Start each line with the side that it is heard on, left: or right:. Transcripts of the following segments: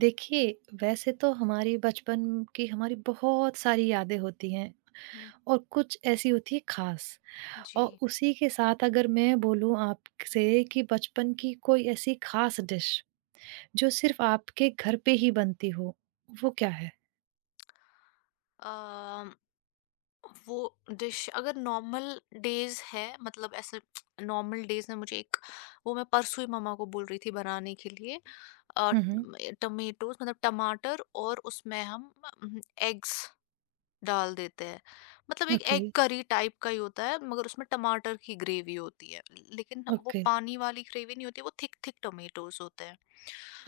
right: देखिए, वैसे तो हमारी बचपन की हमारी बहुत सारी यादें होती हैं
left: हुँ,
right: और कुछ ऐसी होती है ख़ास।
left: जी।
right: और उसी के साथ अगर मैं बोलूँ आपसे कि बचपन की कोई ऐसी ख़ास डिश, जो सिर्फ़ आपके घर पे ही बनती हो, वो क्या है?
left: अम, वो डिश अगर नॉर्मल डेज़ है मतलब ऐसे नॉर्मल डेज़ में मुझे एक वो मैं परसों ही मम्मा को बोल रही थी बनाने के लिए अ,
right: हुँ, हुँ।
left: टमेटोज़ मतलब टमाटर, और उसमें हम एग्स डाल देते हैं। मतलब एक
right: ओके,
left: एग करी टाइप का ही होता है, मगर उसमें टमाटर की ग्रेवी होती है। लेकिन वो
right: ओके,
left: पानी वाली ग्रेवी नहीं होती, वो थिक थिक टोमेटोज होते हैं।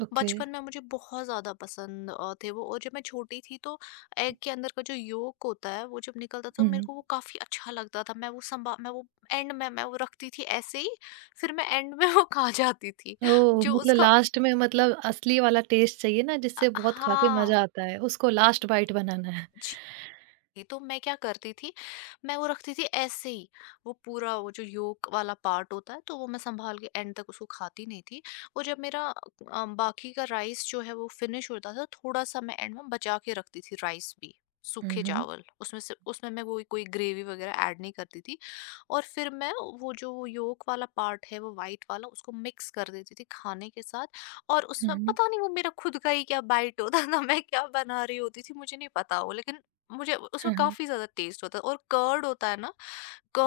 right: ओके।
left: बचपन में मुझे बहुत ज़्यादा पसंद थे वो। और जब मैं छोटी थी तो एग के अंदर का जो योक होता है, वो जब निकलता था तो
right: हुँ,
left: मेरे
right: हुँ।
left: को वो काफ़ी अच्छा लगता था। मैं वो एंड में मैं वो रखती थी ऐसे ही, फिर मैं एंड में वो खा जाती थी।
right: ओह!
left: जो
right: मतलब
left: उसका
right: लास्ट में मतलब असली वाला टेस्ट चाहिए ना जिससे बहुत खा के
left: हाँ
right: मज़ा आता है, उसको लास्ट बाइट बनाना है।
left: थी, तो मैं क्या करती थी, मैं वो रखती थी ऐसे ही, वो पूरा वो जो योक वाला पार्ट होता है, तो वो मैं सँभाल के एंड तक उसको खाती नहीं थी। वो जब मेरा बाकी का राइस जो है वो फिनिश होता था, थोड़ा-सा मैं एंड में बचा के रखती थी राइस भी,
right: हुँ,
left: सूखे
right: हुँ।
left: चावल। उसमें से उसमें मैं कोई कोई ग्रेवी वग़ैरह ऐड नहीं करती थी। और फिर मैं वो जो योक वाला पार्ट है, वो व्हाइट वाला, उसको मिक्स कर देती थी खाने के साथ। और
right: हुँ,
left: उसमें
right: हुँ।
left: पता नहीं वो मेरा खुद का ही क्या बाइट होता था, मैं क्या बना रही होती थी मुझे नहीं पता वो, लेकिन मुझे उसमें
right: हाँ, हाँ।
left: काफ़ी ज़्यादा टेस्ट होता है। और कर्ड होता है ना,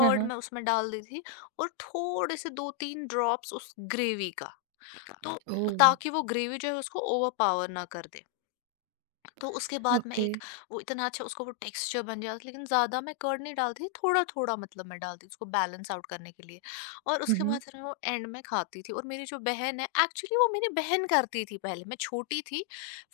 right: हाँ, हाँ।
left: मैं उसमें डाल दी थी। और थोड़े से 2-3 ड्रॉप्स उस ग्रेवी का, तो
right: ओह!
left: ताकि वो ग्रेवी जो है उसको ओवरपावर ना कर दे। तो उसके बाद मैं
right: ओके।
left: एक वो इतना अच्छा उसको वो टेक्सचर बन गया था। लेकिन ज़्यादा मैं कर्ड नहीं डालती, थोड़ा थोड़ा मतलब मैं डालती उसको बैलेंस आउट करने के लिए। और
right: हुँ,
left: उसके बाद
right: हुँ।
left: फिर मैं वो एंड में खाती थी। और मेरी जो बहन है एक्चुअली, वो मेरी बहन करती थी पहले, मैं छोटी थी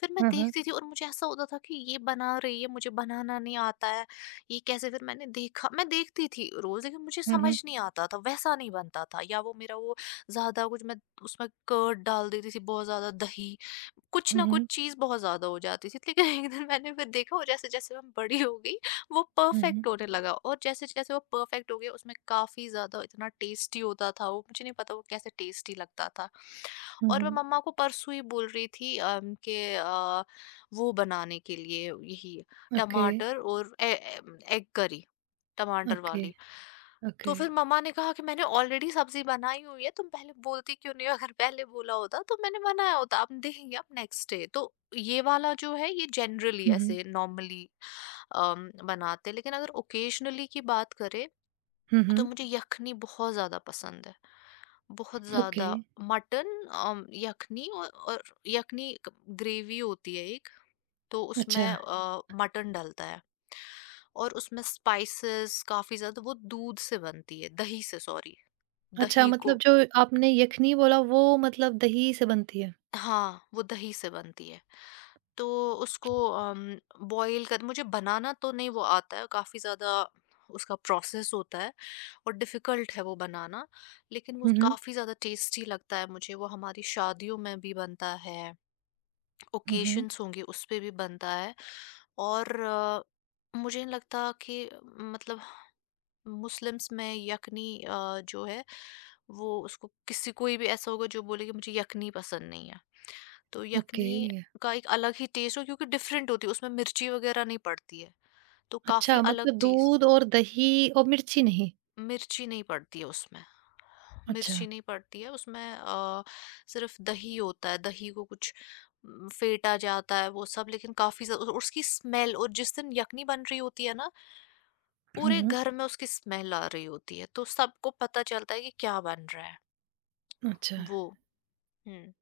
left: फिर मैं
right: हाँ, हाँ।
left: देखती थी और मुझे ऐसा होता था कि ये बना रही है, मुझे बनाना नहीं आता है। ये कैसे, फिर मैंने देखा, मैं देखती थी रोज़ लेकिन मुझे
right: हुँ,
left: समझ
right: हुँ।
left: नहीं आता था, वैसा नहीं बनता था, या वो मेरा वो ज़्यादा कुछ मैं उसमें कर्ड डाल देती थी बहुत ज़्यादा दही, कुछ
right: हुँ,
left: ना कुछ
right: हुँ।
left: चीज़ बहुत ज़्यादा हो जाती थी। लेकिन एक दिन मैंने फिर देखा, और जैसे-जैसे मैं बड़ी हो गई वो
right: हुँ, हुँ।
left: परफेक्ट होने लगा। और जैसे-जैसे वो परफेक्ट हो गया, उसमें काफ़ी ज़्यादा इतना टेस्टी होता था वो, मुझे नहीं पता वो कैसे टेस्टी लगता था।
right: हुँ,
left: और मैं
right: हुँ।
left: मम्मा को परसों ही बोल रही थी कि वो बनाने के लिए यही
right: ओके,
left: टमाटर और ए ए एग करी। टमाटर
right: ओके,
left: वाली। तो
right: ओके।
left: फिर मम्मा ने कहा कि मैंने ऑलरेडी सब्ज़ी बनाई हुई है, तुम पहले बोलती क्यों नहीं हो? अगर पहले बोला होता तो मैंने बनाया होता, अब देखेंगे आप नेक्स्ट डे। तो ये वाला जो है ये जनरली
right: हुँ, हुँ।
left: ऐसे नॉर्मली बनाते हैं। लेकिन अगर ओकेज़नली की बात करें
right: हुँ, हुँ।
left: तो मुझे यखनी बहुत ज़्यादा पसंद है, बहुत
right: ओके।
left: ज़्यादा। मटन यखनी औ और यखनी क ग्रेवी होती है एक, तो उसमें
right: अच्छा,
left: मटन डलता है। और उसमें स्पाइसेस काफ़ी ज़्यादा, वो दूध से बनती है, दही से, सॉरी,
right: अच्छा
left: दही
right: मतलब
left: को।
right: जो आपने यखनी बोला वो मतलब दही से बनती है?
left: हाँ, वो दही से बनती है। तो उसको बॉयल कर, मुझे बनाना तो नहीं वो आता है, काफ़ी ज़्यादा उसका प्रोसेस होता है और डिफ़िकल्ट है वो बनाना, लेकिन वो
right: हुँ, हुँ।
left: काफ़ी ज़्यादा टेस्टी लगता है मुझे। वो हमारी शादियों में भी बनता है।
right: हुँ, हुँ।
left: ओकेशंस होंगे उस पे भी बनता है। और मुझे नहीं लगता कि मतलब मुस्लिम्स में यखनी जो है वो उसको किसी कोई भी ऐसा होगा जो बोले कि मुझे यखनी पसंद नहीं है। तो
right: ओके।
left: यखनी का एक अलग ही टेस्ट हो, क्योंकि डिफरेंट होती है, उसमें मिर्ची वगैरह नहीं पड़ती है, तो काफी
right: अच्छा
left: अलग
right: मतलब
left: चीज।
right: दूध और दही और मिर्ची नहीं?
left: मिर्ची नहीं पड़ती है उसमें,
right: अच्छा।
left: मिर्ची नहीं पड़ती है उसमें। सिर्फ दही होता है, दही को कुछ फेंटा जाता है वो सब, लेकिन काफ़ी ज़्या और उसकी स्मेल, और जिस दिन यखनी बन रही होती है ना,
right: हुँ,
left: पूरे
right: हुँ।
left: घर में उसकी स्मेल आ रही होती है, तो सबको पता चलता है कि क्या बन रहा है,
right: अच्छा।
left: वो। हुँ।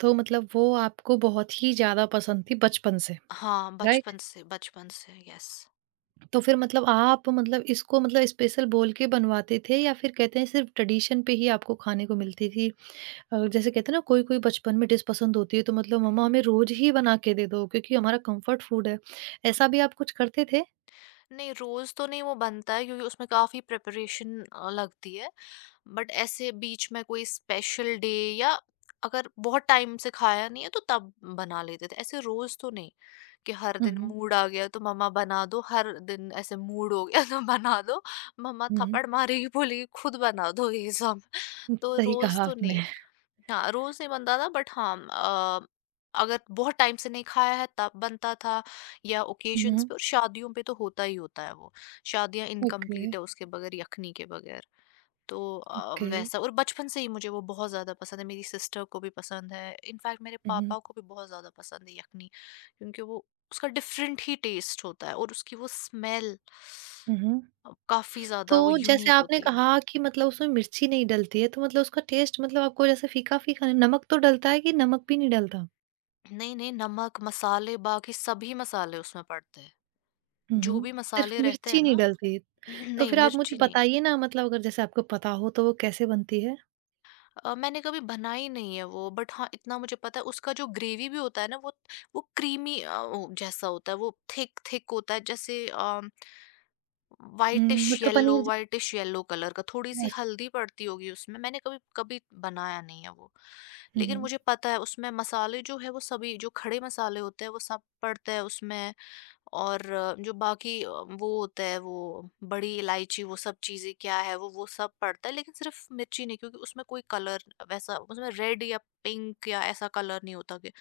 right: तो मतलब वो आपको बहुत ही ज़्यादा पसंद थी बचपन से,
left: हाँ,
right: राइट?
left: बचपन से, यस।
right: तो फिर मतलब आप मतलब इसको मतलब स्पेशल बोल के बनवाते थे या फिर कहते हैं सिर्फ ट्रेडिशन पे ही आपको खाने को मिलती थी? जैसे कहते हैं ना कोई-कोई बचपन में डिश पसंद होती है तो मतलब मम्मा
left: हुँ।
right: हमें रोज़ ही बना के दे दो क्योंकि हमारा कंफर्ट फूड है। ऐसा भी आप कुछ करते थे?
left: नहीं, रोज़ तो नहीं वो बनता है क्योंकि उसमें काफ़ी प्रिपरेशन लगती है। बट ऐसे बीच में कोई स्पेशल डे या अगर बहुत टाइम से खाया नहीं है तो तब बना लेते थे, ऐसे रोज तो नहीं कि हर
right: हुँ,
left: दिन
right: हुँ,
left: मूड आ गया तो मम्मा बना दो, हर दिन ऐसे मूड हो गया तो बना दो, मम्मा
right: हुँ,
left: थप्पड़ मारेगी, बोलेगी खुद बना दो ये सब।
right: हुँ,
left: तो
right: सही
left: रोज
right: कहा
left: तो नहीं।
right: आपने।
left: हाँ रोज नहीं बनता था बट हाँ, अगर बहुत टाइम से नहीं खाया है तब बनता था, या ओकेजन्स
right: हुँ,
left: पे और शादियों पे तो होता ही होता है वो। शादियां
right: ओके,
left: इनकम्प्लीट है उसके बगैर, यखनी के बगैर। तो
right: ओके।
left: वैसा। और बचपन से ही मुझे वो बहुत ज़्यादा पसंद है, मेरी सिस्टर को भी पसंद है, इनफैक्ट मेरे
right: हुँ, हुँ,
left: पापा को भी बहुत ज़्यादा पसंद है यखनी, क्योंकि वो उसका डिफरेंट ही टेस्ट होता है और उसकी वो स्मेल
right: हुँ, हुँ।
left: काफ़ी
right: तो
left: ज़्यादा वो
right: जैसे
left: यूनिक
right: आपने
left: होती है।
right: कहा कि मतलब उसमें मिर्ची नहीं डलती है तो मतलब उसका टेस्ट मतलब आपको जैसे फीका-फीका नमक तो डलता है कि नमक भी नहीं डलता?
left: नए-नए नमक, मसाले, बाकी सभी मसाले उसमें पड़ते हैं,
right: हुँ,
left: जो
right: हुँ।
left: भी
right: सिर्फ
left: मसाले रहते हैं
right: मिर्ची नहीं
left: ना।
right: डलती। तो
left: नहीं,
right: फिर आप मुझे
left: मिर्ची नहीं।
right: बताइए ना मतलब अगर जैसे आपको पता हो तो वो कैसे बनती है?
left: मैंने कभी बनाई नहीं है वो, बट हाँ, इतना मुझे पता है उसका जो ग्रेवी भी होता है ना वो क्रीमी वो जैसा होता है, वो थिक थिक होता है, जैसे
right: हुँ, मटर पनीर ज
left: व्हाइटिश येलो कलर का, थोड़ी सी
right: अस
left: हल्दी पड़ती होगी उसमें, मैंने कभी कभी बनाया नहीं है वो।
right: हुँ,
left: लेकिन
right: हुँ।
left: मुझे पता है उसमें मसाले जो है वो सभी जो खड़े मसाले होते हैं वो सब पड़ते हैं उसमें। और जो बाकी वो होता है वो बड़ी इलायची, वो सब चीज़ें क्या है वो सब पड़ता है, लेकिन सिर्फ मिर्ची नहीं, क्योंकि उसमें कोई कलर वैसा उसमें रेड या पिंक या ऐसा कलर नहीं होता कि,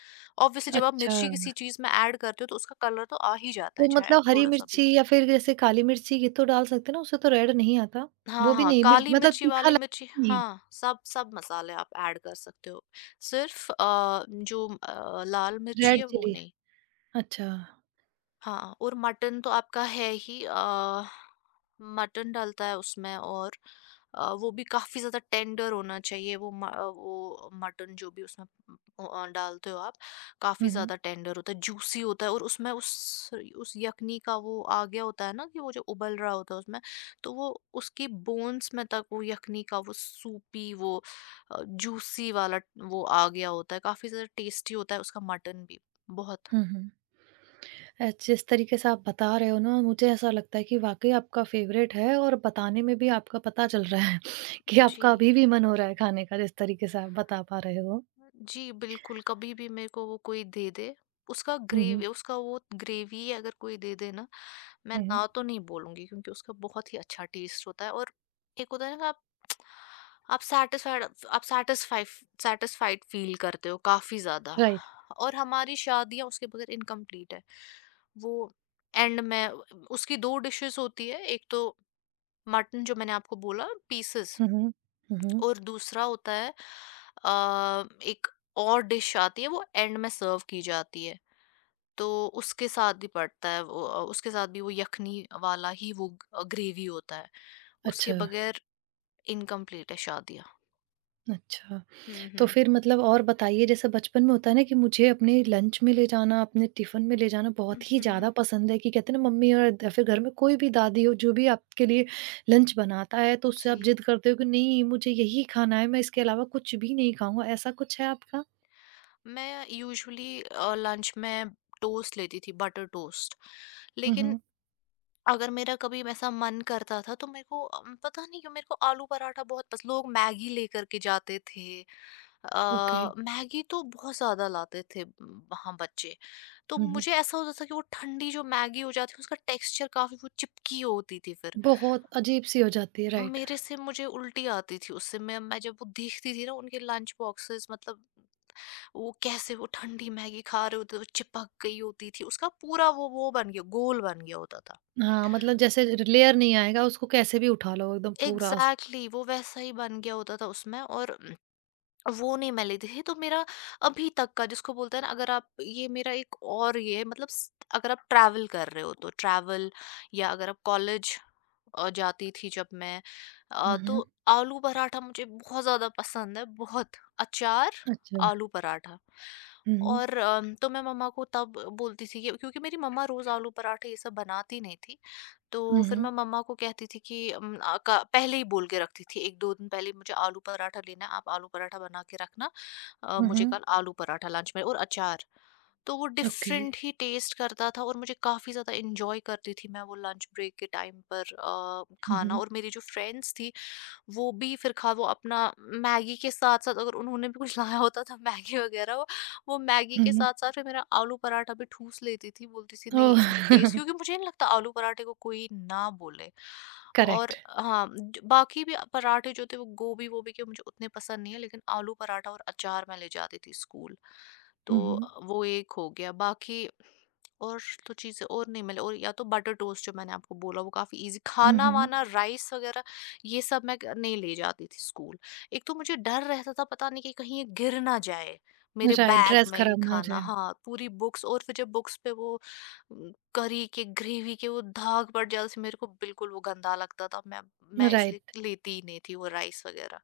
left: ऑब्वियसली जब आप
right: अच्छा,
left: मिर्ची किसी चीज़ में ऐड करते हो तो उसका कलर तो आ ही जाता है,
right: तो
left: चाहे आप
right: मतलब हरी
left: थोड़ा सा
right: मिर्ची
left: भी।
right: या फिर जैसे काली मिर्ची ये तो डाल सकते हैं ना, उससे तो रेड नहीं आता।
left: हाँ,
right: वो भी
left: हाँ,
right: नहीं मिर्च
left: काली
right: मतलब
left: मिर्ची,
right: तीखा
left: वाली मिर्ची,
right: लगता नहीं,
left: हाँ, सब सब मसाले आप ऐड कर सकते हो। सिर्फ़ जो लाल मिर्ची
right: रेड
left: है वो
right: चिली
left: नहीं।
right: अच्छा।
left: हाँ, और मटन तो आपका है ही, मटन डलता है उसमें। और वो भी काफ़ी ज़्यादा टेंडर होना चाहिए, वो वो मटन जो भी उसमें डालते हो आप, काफ़ी
right: हुँ, हुँ।
left: ज़्यादा टेंडर होता है, जूसी होता है, और उसमें उस यखनी का वो आ गया होता है ना, कि वो जो उबल रहा होता है उसमें, तो वो उसकी बोन्स में तक वो यखनी का वो सूपी वो जूसी वाला वो आ गया होता है, काफ़ी ज़्यादा टेस्टी होता है उसका मटन भी, बहुत।
right: हुँ, हुँ। जिस तरीके से आप बता रहे हो ना, मुझे ऐसा लगता है कि वाक़ई आपका फ़ेवरेट है और बताने में भी आपका पता चल रहा है कि
left: जी।
right: आपका अभी भी मन हो रहा है खाने का, जिस तरीके से आप बता पा रहे हो।
left: जी, बिल्कुल, कभी भी मेरे को वो कोई दे दे, उसका
right: हुँ,
left: ग्रेव
right: हुँ।
left: उसका वो ग्रेवी अगर कोई दे दे ना, मैं
right: हुँ, हुँ।
left: ना तो नहीं बोलूँगी, क्योंकि उसका बहुत ही अच्छा टेस्ट होता है। और एक होता है ना कि आप सैटिस्फाइड, आप सैटिस्फाइ सैटिस्फाइड फ़ील करते हो काफ़ी ज़्यादा।
right: राइट।
left: और हमारी शादियाँ उसके बगैर इनकम्प्लीट है। वो एंड में उसकी 2 डिशेज़ होती है, एक तो मटन जो मैंने आपको बोला पीसेज़,
right: हुँ, हुँ। हुँ, हुँ।
left: और दूसरा होता है एक और डिश आती है वो एंड में सर्व की जाती है, तो उसके साथ भी पड़ता है वो, उसके साथ भी वो यखनी वाला ही वो ग्रेवी होता है। उसके
right: अच्छा,
left: बगैर इनकम्प्लीट है शादियाँ।
right: अच्छा। तो
left: हम्म।
right: फिर मतलब और बताइए जैसे बचपन में होता है ना कि मुझे अपने लंच में ले जाना, अपने टिफ़िन में ले जाना
left: हम्म
right: बहुत ही
left: हम्म,
right: ज़्यादा पसंद है कि कहते हैं ना मम्मी और या फिर घर में कोई भी दादी हो जो भी आपके लिए लंच बनाता है तो उससे
left: जी।
right: आप ज़िद करते हो कि नहीं मुझे यही खाना है, मैं इसके अलावा कुछ भी नहीं खाऊँगा, ऐसा कुछ है आपका?
left: मैं यूजुअली लंच में टोस्ट लेती थी, बटर टोस्ट,
right: हुँ,
left: लेकिन
right: हुँ।
left: अगर मेरा कभी ऐसा मन करता था तो मेरे को पता नहीं क्यों मेरे को आलू पराठा बहुत पस, लोग मैगी लेकर के जाते थे।
right: ओके।
left: मैगी तो बहुत ज़्यादा लाते थे वहाँ बच्चे। तो
right: हुँ, हुँ।
left: मुझे ऐसा होता था कि वो ठंडी जो मैगी हो जाती है उसका टेक्सचर काफ़ी वो चिपकी होती थी फिर।
right: बहुत अजीब-सी हो जाती है, राइट।
left: मेरे से मुझे उल्टी आती थी उससे, मैं जब वो देखती थी ना उनके लंच बॉक्सेस, मतलब वो कैसे वो ठंडी मैगी खा रहे होते थे, वो चिपक गई होती थी। उसका पूरा वो बन गया, घोल बन गया होता था।
right: हाँ, मतलब जैसे लेयर नहीं आएगा उसको कैसे भी उठा लो एकदम पूरा स
left: एग्जैक्टली exactly, वो वैसा ही बन गया होता था उसमें। और वो नहीं मैं लेती थी, तो मेरा अभी तक का जिसको बोलते हैं ना, अगर आप ये मेरा एक और ये है, मतलब अगर आप ट्रैवल कर रहे हो तो ट्रैवल या अगर आप कॉलेज जाती थी जब मैं,
right: हुँ, हुँ।
left: तो आलू पराठा मुझे बहुत ज़्यादा पसंद है, बहुत अचार,
right: अच्छा।
left: आलू पराठा।
right: हुँ, हुँ।
left: और तो मैं मम्मा को तब बोलती थी कि, क्योंकि मेरी मम्मा रोज़ आलू पराठे ये सब बनाती नहीं थी, तो
right: हुँ,
left: फिर
right: हुँ।
left: मैं मम्मा को कहती थी कि पहले ही बोल के रखती थी, एक दो दिन पहले, मुझे आलू पराठा लेना है, आप आलू पराठा बना के रखना,
right: हुँ,
left: मुझे
right: हुँ।
left: कल आलू पराठा लंच में और अचार तो वो
right: ओके।
left: डिफरेंट ही टेस्ट करता था, और मुझे काफ़ी ज़्यादा इंजॉय करती थी मैं वो लंच ब्रेक के टाइम पर
right: हुँ,
left: खाना।
right: हुँ।
left: और मेरी जो फ्रेंड्स थी वो भी फिर खा वो अपना मैगी के साथ-साथ, अगर उन्होंने भी कुछ लाया होता था मैगी वगैरह, वो मैगी
right: हुँ,
left: के
right: हुँ।
left: साथ-साथ फिर मेरा आलू पराठा भी ठूँस लेती थी, बोलती थी नहीं इसमें टेस्ट,
right: ओह!
left: क्योंकि मुझे नहीं लगता आलू पराठे को कोई ना बोले। और
right: करेक्ट।
left: हाँ, ज बाकी भी पराठे जो थे वो गोभी-वोभी के मुझे उतने पसंद नहीं है, लेकिन आलू पराठा और अचार मैं ले जाती थी स्कूल। तो
right: हुँ, हुँ।
left: वो एक हो गया, बाकी और तो चीज़ें और नहीं मिले, और या तो बटर टोस्ट जो मैंने आपको बोला वो काफ़ी ईज़ी,
right: हुँ, हुँ।
left: खाना-वाना, राइस वग़ैरह ये सब मैं क नहीं ले जाती थी स्कूल। एक तो मुझे डर रहता था पता नहीं कि कहीं ये गिर ना जाए, मेरे
right: राइट,
left: बैग
right: ड्रेस
left: में ये
right: खराब ना हो
left: खाना,
right: जाए।
left: हाँ, पूरी बुक्स, और फिर जब बुक्स पे वो करी के ग्रेवी के वो दाग पड़ जाए, उससे मेरे को बिल्कुल वो गंदा लगता था। मैं
right: राइट,
left: इसलिए लेती ही नहीं थी वो राइस वग़ैरह।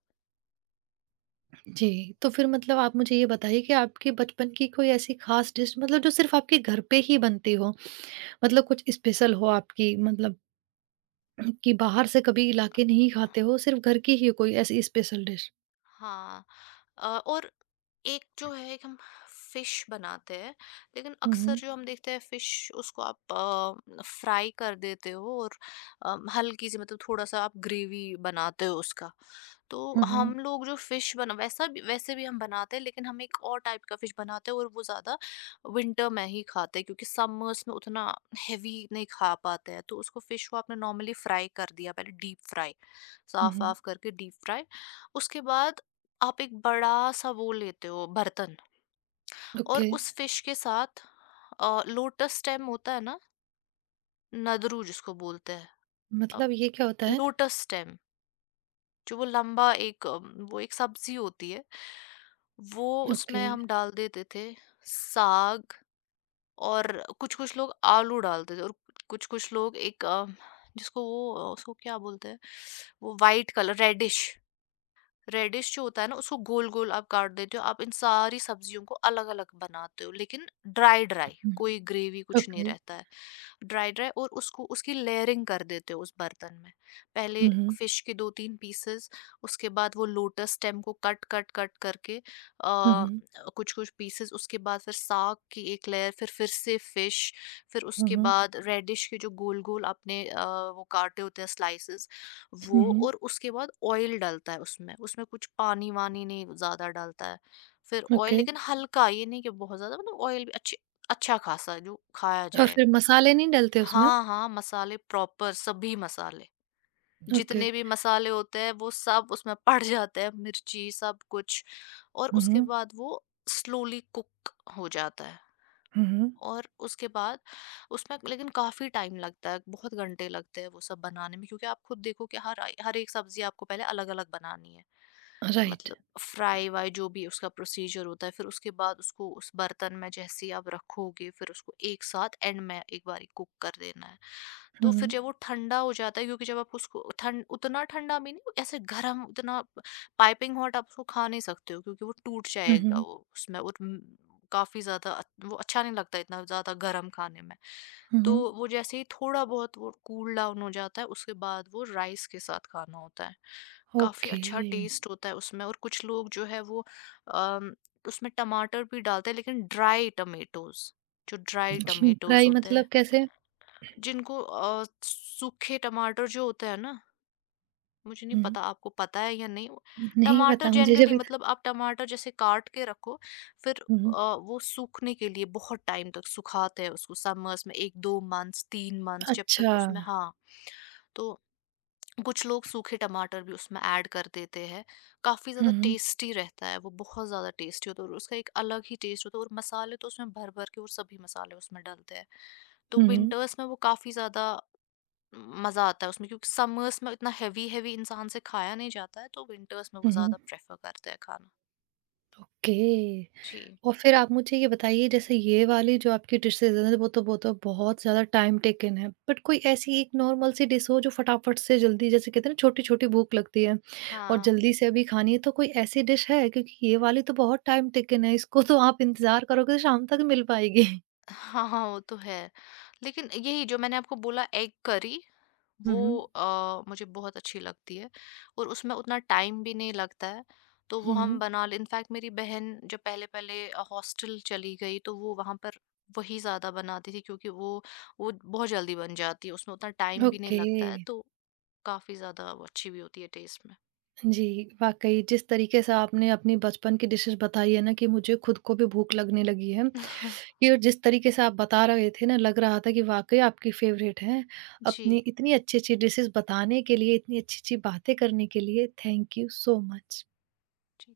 right: जी। तो फिर मतलब आप मुझे ये बताइए कि आपके बचपन की कोई ऐसी खास डिश मतलब जो सिर्फ़ आपके घर पे ही बनती हो, मतलब कुछ स्पेशल हो आपकी मतलब कि बाहर से कभी लाके नहीं खाते हो, सिर्फ़ घर की ही हो कोई ऐसी स्पेशल डिश?
left: हाँ। और एक जो है एक हम फिश बनाते हैं, लेकिन
right: हुँ,
left: अक्सर
right: हुँ।
left: जो हम देखते हैं फिश उसको आप फ्राई कर देते हो, और हल्की सी मतलब थोड़ा सा आप ग्रेवी बनाते हो उसका। तो
right: हुँ, हुँ।
left: हम लोग जो फिश बना वैसा भी वैसे भी हम बनाते हैं, लेकिन हम एक और टाइप का फिश बनाते हैं और वो ज़्यादा विंटर में ही खाते हैं, क्योंकि समर्स में उतना हैवी नहीं खा पाते हैं। तो उसको फिश को आपने नॉर्मली फ्राई कर दिया पहले, डीप फ्राई,
right: हुँ,
left: साफ
right: हुँ।
left: साफ करके डीप फ्राई। उसके बाद आप एक बड़ा-सा वो लेते हो बर्तन,
right: ओके,
left: और उस फ़िश के साथ लोटस स्टेम होता है ना, नदरू जिसको बोलते हैं। अब
right: मतलब ये क्या होता है?
left: लोटस स्टेम, जो वो लंबा एक वो एक सब्ज़ी होती है, वो
right: ओके।
left: उसमें हम डाल देते थे, साग, और कुछ-कुछ लोग आलू डालते थे, और कुछ-कुछ लोग एक जिसको वो उसको क्या बोलते हैं? वो व्हाइट कलर रेडिश, रेडिश जो होता है ना उसको गोल-गोल आप काट देते हो। आप इन सारी सब्जियों को अलग-अलग बनाते हो लेकिन ड्राई-ड्राई,
right: हुँ,
left: कोई ग्रेवी कुछ नहीं
right: ओके।
left: रहता है। ड्राई-ड्राई, और उसको उसकी लेयरिंग कर देते हो उस बर्तन में। पहले
right: हुँ, हुँ।
left: फिश के 2-3 पीसेस, उसके बाद वो लोटस स्टेम को कट-कट, कट कट करके
right: हुँ, हुँ।
left: कुछ-कुछ पीसेस, उसके बाद फिर साग की एक लेयर, फिर से फिश, फिर
right: हुँ,
left: उसके
right: हुँ।
left: बाद रेडिश के जो गोल-गोल आपने वो काटे होते हैं स्लाइसेस
right: हुँ,
left: वो,
right: हुँ।
left: और उसके बाद ऑयल डलता है उसमें। उसमें कुछ पानी-वानी नहीं ज़्यादा डलता है। फिर ऑयल
right: ओके।
left: लेकिन हल्का, ये नहीं कि बहुत ज़्यादा, मतलब ऑयल भी अच्छी अच्छा खासा जो खाया
right: और
left: जाए।
right: फिर मसाले नहीं डलते उसमें?
left: हाँ, हाँ, मसाले प्रॉपर सभी मसाले,
right: ओके।
left: जितने भी मसाले होते हैं वो सब उसमें पड़ जाते हैं, मिर्ची सब कुछ। और
right: हुँ,
left: उसके
right: हुँ।
left: बाद वो स्लोली कुक हो जाता है।
right: हुँ, हुँ।
left: और उसके बाद उसमें लेकिन काफ़ी टाइम लगता है, बहुत घंटे लगते हैं वो सब बनाने में, क्योंकि आप खुद देखो कि हर एक सब्ज़ी आपको पहले अलग-अलग बनानी है।
right: राइट।
left: मतलब फ्राई-वाई जो भी उसका प्रोसीजर होता है, फिर उसके बाद उसको उस बर्तन में जैसे ही आप रखोगे, फिर उसको एक साथ एंड में एक बारी कुक कर देना है। तो
right: हुँ,
left: फिर
right: हुँ।
left: जब वो ठंडा हो जाता है, क्योंकि जब आप उसको ठंड उतना ठंडा भी नहीं, ऐसे गरम उतना पाइपिंग हॉट आप उसको खा नहीं सकते हो, क्योंकि वो टूट
right: हुँ,
left: जाएगा
right: हुँ।
left: वो उसमें। और काफ़ी ज़्यादा वो अच्छा नहीं लगता इतना ज़्यादा गरम खाने में।
right: हुँ,
left: तो
right: हुँ।
left: वो जैसे ही थोड़ा बहुत वो कूल डाउन हो जाता है, उसके बाद वो राइस के साथ खाना होता है। काफ़ी
right: ओके।
left: अच्छा टेस्ट होता है उसमें। और कुछ लोग जो है वो अम, उसमें टमाटर भी डालते हैं, लेकिन ड्राई टमेटोज, जो ड्राई टमेटोज
right: फ्राई
left: होते हैं
right: मतलब कैसे?
left: जिनको सूखे टमाटर जो होते हैं ना, मुझे नहीं
right: हुँ।
left: पता आपको पता है या नहीं।
right: नहीं
left: टमाटर
right: पता मुझे
left: जनरली
right: जब
left: मतलब आप टमाटर जैसे काट के रखो, फिर
right: हुँ, हुँ।
left: वो सूखने के लिए बहुत टाइम तक सुखाते हैं उसको समर्स में, 1-2 मंथ्स 3 मंथ्स जब
right: अच्छा।
left: तक उसमें, हाँ। तो कुछ लोग सूखे टमाटर भी उसमें ऐड कर देते हैं, काफ़ी
right: हुँ,
left: ज़्यादा
right: हुँ।
left: टेस्टी रहता है वो, बहुत ज़्यादा टेस्टी होता है और उसका एक अलग ही टेस्ट होता है, और मसाले तो उसमें भर भर के और सभी मसाले उसमें डलते हैं। तो
right: हुँ, हुँ।
left: विंटर्स में वो काफ़ी ज़्यादा मज़ा आता है उसमें, क्योंकि समर्स में इतना हैवी हैवी इंसान से खाया नहीं जाता है, तो विंटर्स में वो
right: हुँ, हुँ।
left: ज़्यादा प्रेफर करते हैं खाना।
right: ओके।
left: जी।
right: और फिर आप मुझे ये बताइए जैसे ये वाली जो आपकी डिशेज़ हैं वो तो बहुत ज़्यादा टाइम टेकन है। बट कोई ऐसी एक नॉर्मल सी डिश हो जो फटाफट से जल्दी जैसे कहते हैं ना छोटी-छोटी भूख लगती है और
left: हाँ
right: जल्दी से अभी खानी है तो कोई ऐसी डिश है? क्योंकि ये वाली तो बहुत टाइम टेकन है इसको तो आप इंतज़ार करोगे तो शाम तक मिल पाएगी।
left: हाँ हाँ, वो तो है, लेकिन यही जो मैंने आपको बोला एग करी
right: हुँ,
left: वो
right: हुँ।
left: मुझे बहुत अच्छी लगती है। और उसमें उतना टाइम भी नहीं लगता है, तो वो हम
right: हुँ,
left: बना ले। इनफैक्ट मेरी बहन जब पहले-पहले हॉस्टल चली गई तो वो वहाँ पर वही ज़्यादा बनाती थी, क्योंकि वो बहुत जल्दी बन जाती है, उसमें उतना टाइम भी नहीं
right: ओके।
left: लगता है, तो काफ़ी ज़्यादा वो अच्छी भी होती है टेस्ट में।
right: जी, वाक़ई जिस तरीके से आपने अपनी बचपन की डिशेज़ बताई है ना कि मुझे खुद को भी भूख लगने लगी है। कि और जिस तरीके से आप बता रहे थे ना, लग रहा था कि वाक़ई आपकी फेवरेट हैं। अपनी
left: जी,
right: इतनी अच्छी-अच्छी डिशेज़ बताने के लिए, इतनी अच्छी-अच्छी बातें करने के लिए, thank you so much.
left: Ji.